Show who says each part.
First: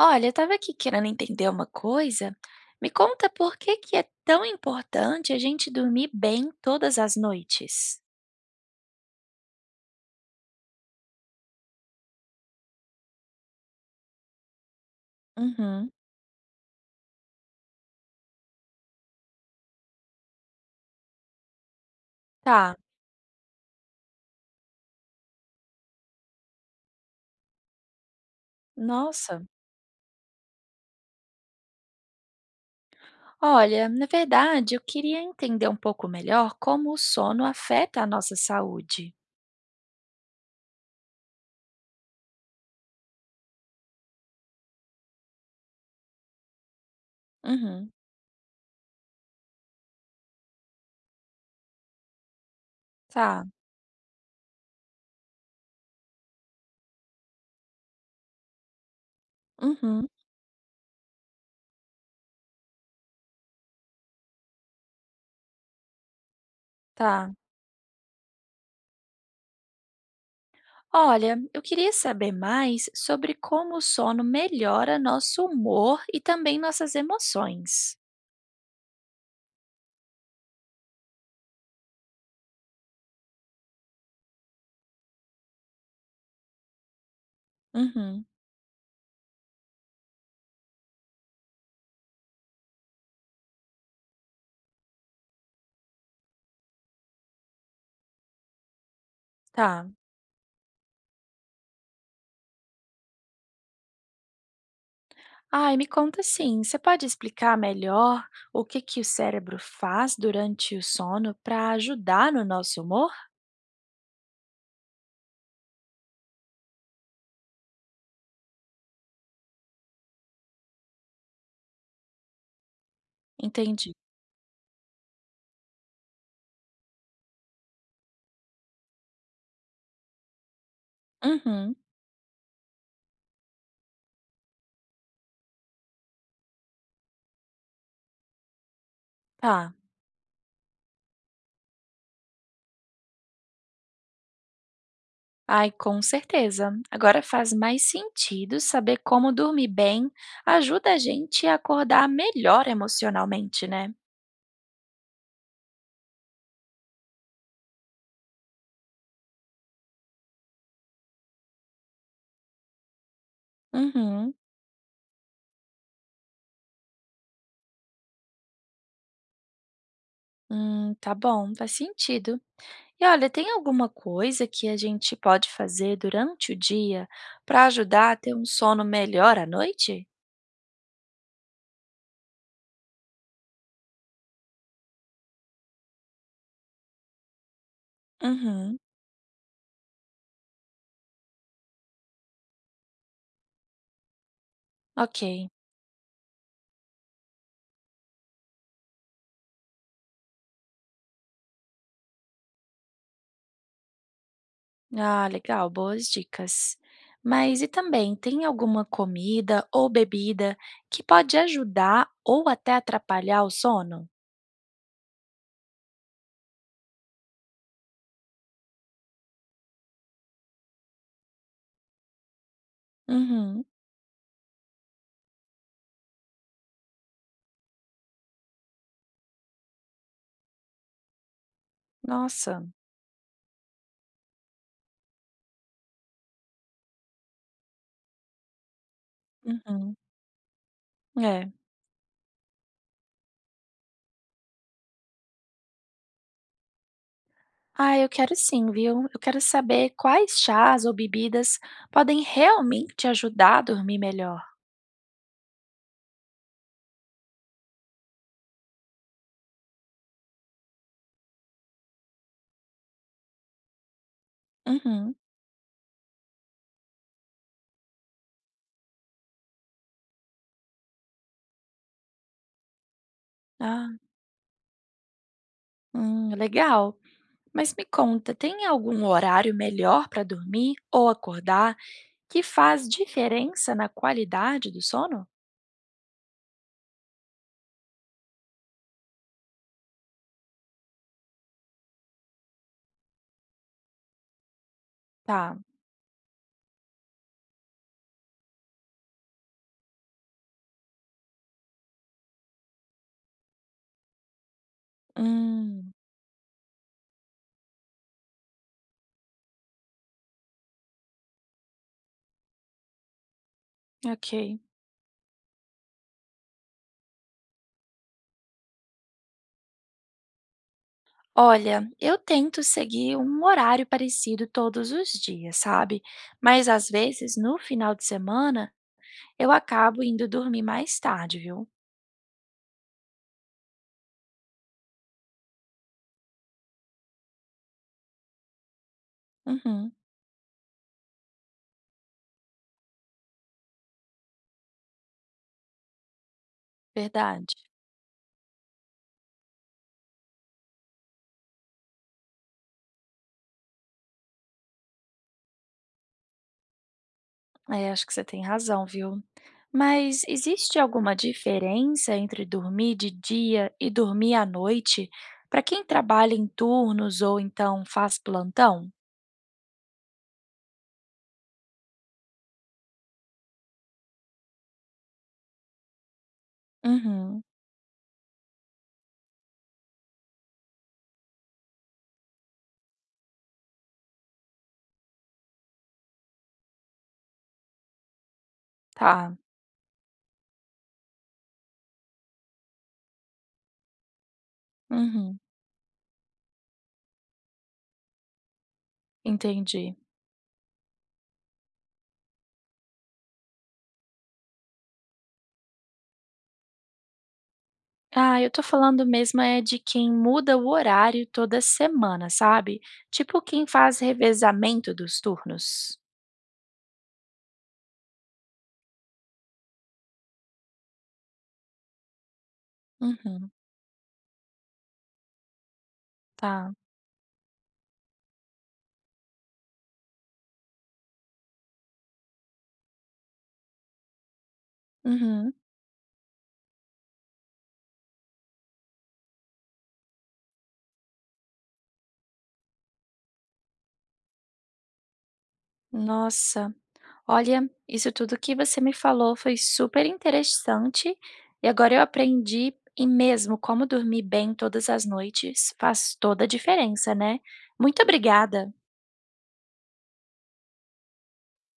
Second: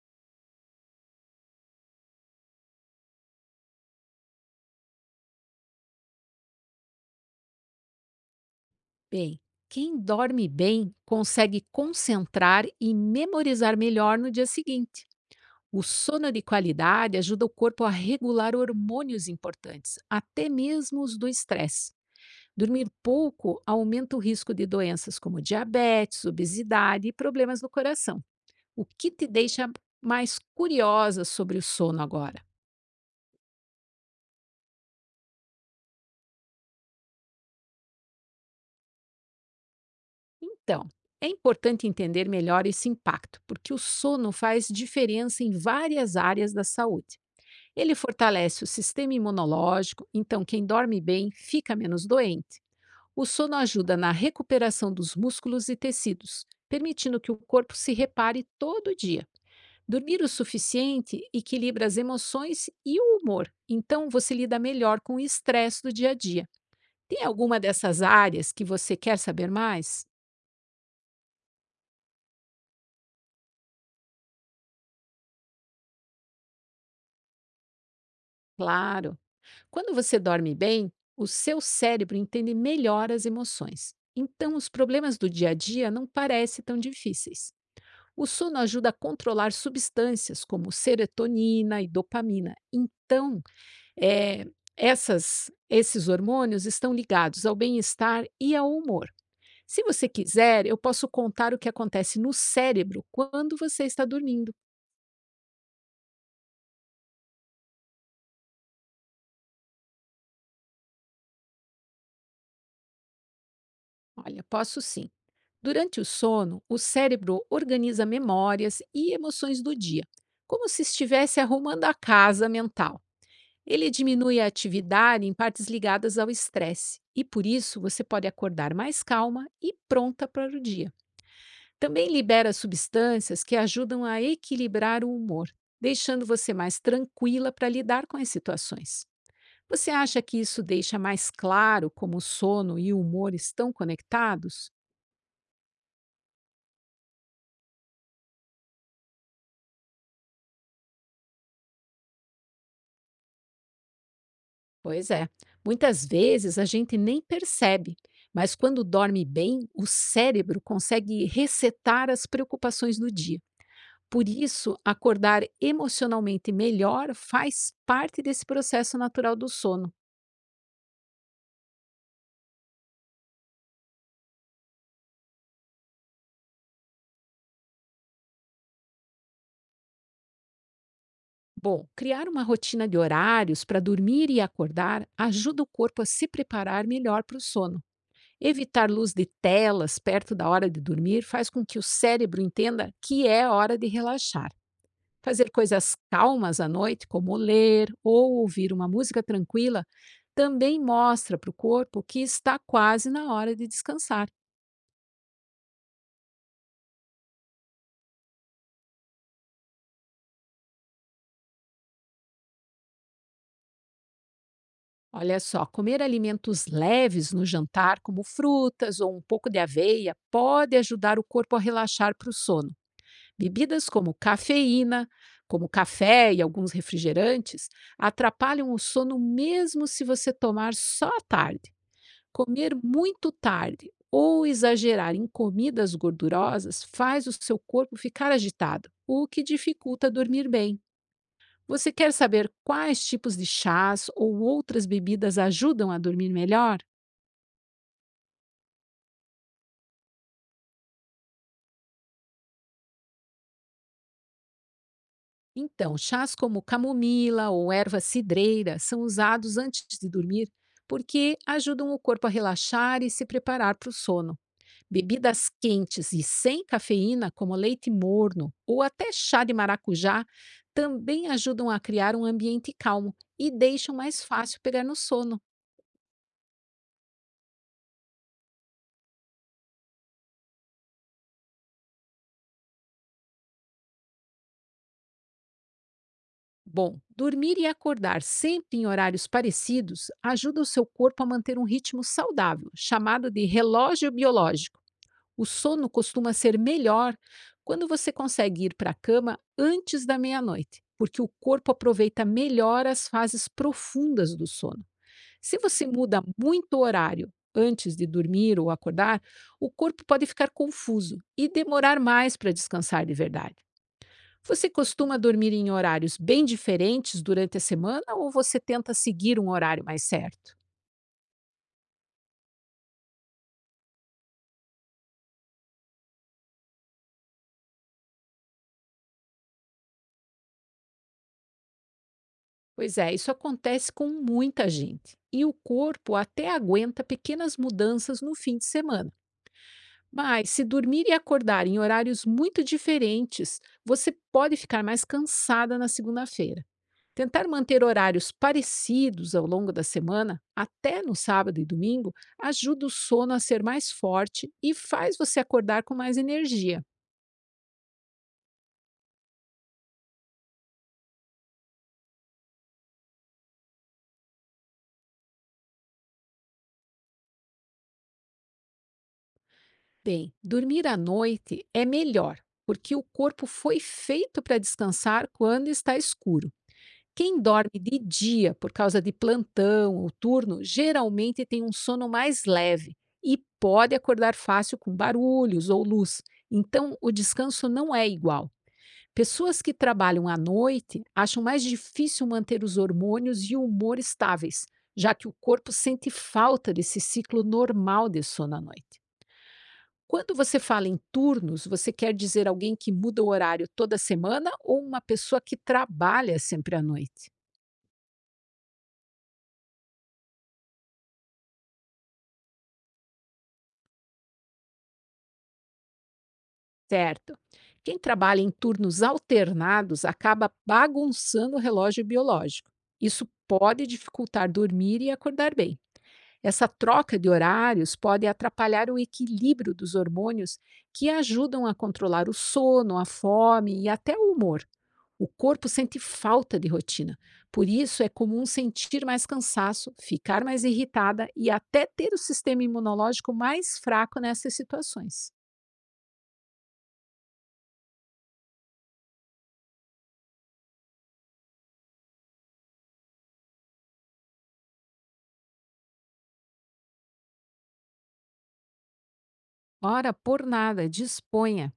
Speaker 1: Olha, eu estava aqui querendo entender uma coisa. Me conta por que que é tão importante a gente dormir bem todas as noites?
Speaker 2: Bem, quem dorme bem consegue concentrar e memorizar melhor no dia seguinte. O
Speaker 1: Uhum.
Speaker 2: sono de qualidade ajuda o corpo a regular hormônios importantes, até mesmo os do estresse.
Speaker 1: Tá.
Speaker 2: Dormir pouco aumenta o risco de doenças como diabetes, obesidade e problemas no coração. O que te
Speaker 1: Nossa.
Speaker 2: deixa mais curiosa sobre o sono agora?
Speaker 1: Olha, na verdade, eu queria entender um pouco melhor como o sono afeta a nossa saúde.
Speaker 2: Então, é importante entender melhor esse impacto, porque o sono faz diferença em várias áreas da saúde.
Speaker 1: Uhum.
Speaker 2: Ele fortalece o sistema imunológico, então quem dorme bem fica menos doente. O
Speaker 1: Tá.
Speaker 2: sono ajuda na recuperação dos músculos e tecidos, permitindo que o corpo se repare todo dia.
Speaker 1: Uhum.
Speaker 2: Dormir o suficiente equilibra as emoções e o humor, então você lida melhor com o estresse do dia a dia. Tem
Speaker 1: Tá.
Speaker 2: alguma dessas áreas que você quer saber mais?
Speaker 1: Olha, eu queria saber mais sobre como o sono melhora nosso humor e também nossas emoções.
Speaker 2: Claro! Quando você dorme bem, o seu cérebro entende melhor as emoções. Então, os problemas do dia a dia não parecem tão difíceis.
Speaker 1: Uhum.
Speaker 2: O sono ajuda a controlar substâncias como serotonina e dopamina. Então, eh, esses hormônios estão ligados ao bem-estar e ao humor. Se
Speaker 1: Tá.
Speaker 2: você quiser, eu posso contar o que acontece no cérebro quando você está dormindo.
Speaker 1: Ai, me conta sim, você pode explicar melhor o que que o cérebro faz durante o sono para ajudar no nosso humor?
Speaker 2: Olha, posso sim. Durante o sono, o cérebro organiza memórias e emoções do dia, como se estivesse arrumando a casa mental. Ele
Speaker 1: Entendi.
Speaker 2: diminui a atividade em partes ligadas ao estresse, e por isso você pode acordar mais calma e pronta para o dia.
Speaker 1: Uhum,
Speaker 2: Também libera substâncias que ajudam a equilibrar o humor, deixando você mais tranquila para lidar com as situações.
Speaker 1: tá.
Speaker 2: Você acha que isso deixa mais claro como o sono e o humor estão conectados?
Speaker 1: Ai, com certeza. Agora faz mais sentido saber como dormir bem ajuda a gente a acordar melhor emocionalmente, né?
Speaker 2: Pois é. Muitas vezes a gente nem percebe, mas quando dorme bem, o cérebro consegue resetar as preocupações do dia. Por
Speaker 1: Uhum.
Speaker 2: isso, acordar emocionalmente melhor faz parte desse processo natural do sono.
Speaker 1: Tá bom, faz sentido. E olha, tem alguma coisa que a gente pode fazer durante o dia para ajudar a ter um sono melhor à noite?
Speaker 2: Bom, criar uma rotina de horários para dormir e acordar ajuda o corpo a se preparar melhor para o sono.
Speaker 1: Uhum.
Speaker 2: Evitar luz de telas perto da hora de dormir faz com que o cérebro entenda que é hora de relaxar. Fazer
Speaker 1: Ok.
Speaker 2: coisas calmas à noite, como ler ou ouvir uma música tranquila, também mostra para o corpo que está quase na hora de descansar.
Speaker 1: Ah, legal, boas dicas. Mas e também, tem alguma comida ou bebida que pode ajudar ou até atrapalhar o sono?
Speaker 2: Olha só, comer alimentos leves no jantar, como frutas ou um pouco de aveia, pode ajudar o corpo a relaxar para o sono.
Speaker 1: Uhum.
Speaker 2: Bebidas como cafeína, como café e alguns refrigerantes, atrapalham o sono mesmo se você tomar só à tarde.
Speaker 1: Nossa.
Speaker 2: Comer muito tarde ou exagerar em comidas gordurosas faz o seu corpo ficar agitado, o que
Speaker 1: Uhum.
Speaker 2: dificulta dormir bem.
Speaker 1: É.
Speaker 2: Você quer saber quais tipos de chás ou outras bebidas ajudam a dormir melhor?
Speaker 1: Ah, eu quero sim, viu? Eu quero saber quais chás ou bebidas podem realmente ajudar a dormir melhor.
Speaker 2: Então, chás como camomila ou erva cidreira são usados antes de dormir porque ajudam o corpo a relaxar e se preparar para o sono.
Speaker 1: Uhum.
Speaker 2: Bebidas quentes e sem cafeína, como leite morno ou até chá de maracujá, também ajudam a criar um ambiente calmo e
Speaker 1: Ah,
Speaker 2: deixam mais fácil pegar no sono.
Speaker 1: legal. Mas me conta, tem algum horário melhor para dormir ou acordar? Que faz diferença na qualidade do sono?
Speaker 2: Bom, dormir e acordar sempre em horários parecidos ajuda o seu corpo a manter um ritmo saudável, chamado de relógio biológico. O
Speaker 1: Tá.
Speaker 2: sono costuma ser melhor quando você consegue ir para a cama antes da meia-noite, porque o corpo aproveita melhor as fases profundas do sono. Se você
Speaker 1: Hum,
Speaker 2: muda muito o horário antes de dormir ou acordar, o corpo pode ficar confuso e demorar mais para descansar de verdade.
Speaker 1: ok.
Speaker 2: Você costuma dormir em horários bem diferentes durante a semana ou você tenta seguir um horário mais certo?
Speaker 1: Olha, eu tento seguir um horário parecido todos os dias, sabe? Mas às vezes, no final de semana, eu acabo indo dormir mais tarde, viu?
Speaker 2: Pois é, isso acontece com muita gente e o corpo até aguenta pequenas mudanças no fim de semana.
Speaker 1: Uhum,
Speaker 2: Mas se dormir e acordar em horários muito diferentes, você pode ficar mais cansada na segunda-feira. Tentar
Speaker 1: verdade.
Speaker 2: manter horários parecidos ao longo da semana, até no sábado e domingo, ajuda o sono a ser mais forte e faz você acordar com mais energia.
Speaker 1: É, acho que você tem razão, viu? Mas existe alguma diferença entre dormir de dia e dormir à noite para quem trabalha em turnos ou então faz plantão?
Speaker 2: Bem, dormir à noite é melhor, porque o corpo foi feito para descansar quando está escuro. Quem
Speaker 1: Uhum.
Speaker 2: dorme de dia por causa de plantão ou turno geralmente tem um sono mais leve e pode acordar fácil com barulhos ou luz. Então, o descanso não é igual.
Speaker 1: Tá.
Speaker 2: Pessoas que trabalham à noite acham mais difícil manter os hormônios e o humor estáveis, já que o
Speaker 1: Uhum.
Speaker 2: corpo sente falta desse ciclo normal de sono à noite.
Speaker 1: Entendi.
Speaker 2: Quando você fala em turnos, você quer dizer alguém que muda o horário toda semana ou uma pessoa que trabalha sempre à noite?
Speaker 1: Ah, eu tô falando mesmo é de quem muda o horário toda semana, sabe? Tipo quem faz revezamento dos turnos.
Speaker 2: Certo. Quem trabalha em turnos alternados acaba bagunçando o relógio biológico. Isso
Speaker 1: Uhum.
Speaker 2: pode dificultar dormir e acordar bem. Essa
Speaker 1: Tá.
Speaker 2: troca de horários pode atrapalhar o equilíbrio dos hormônios que ajudam a controlar o sono, a fome e até o humor. O
Speaker 1: Uhum.
Speaker 2: corpo sente falta de rotina. Por isso, é comum sentir mais cansaço, ficar mais irritada e até ter o sistema imunológico mais fraco nessas situações.
Speaker 1: Nossa. Olha, isso tudo que você me falou foi super interessante e agora eu aprendi e mesmo como dormir bem todas as noites faz toda a diferença, né? Muito obrigada.
Speaker 2: Ora, por nada, disponha.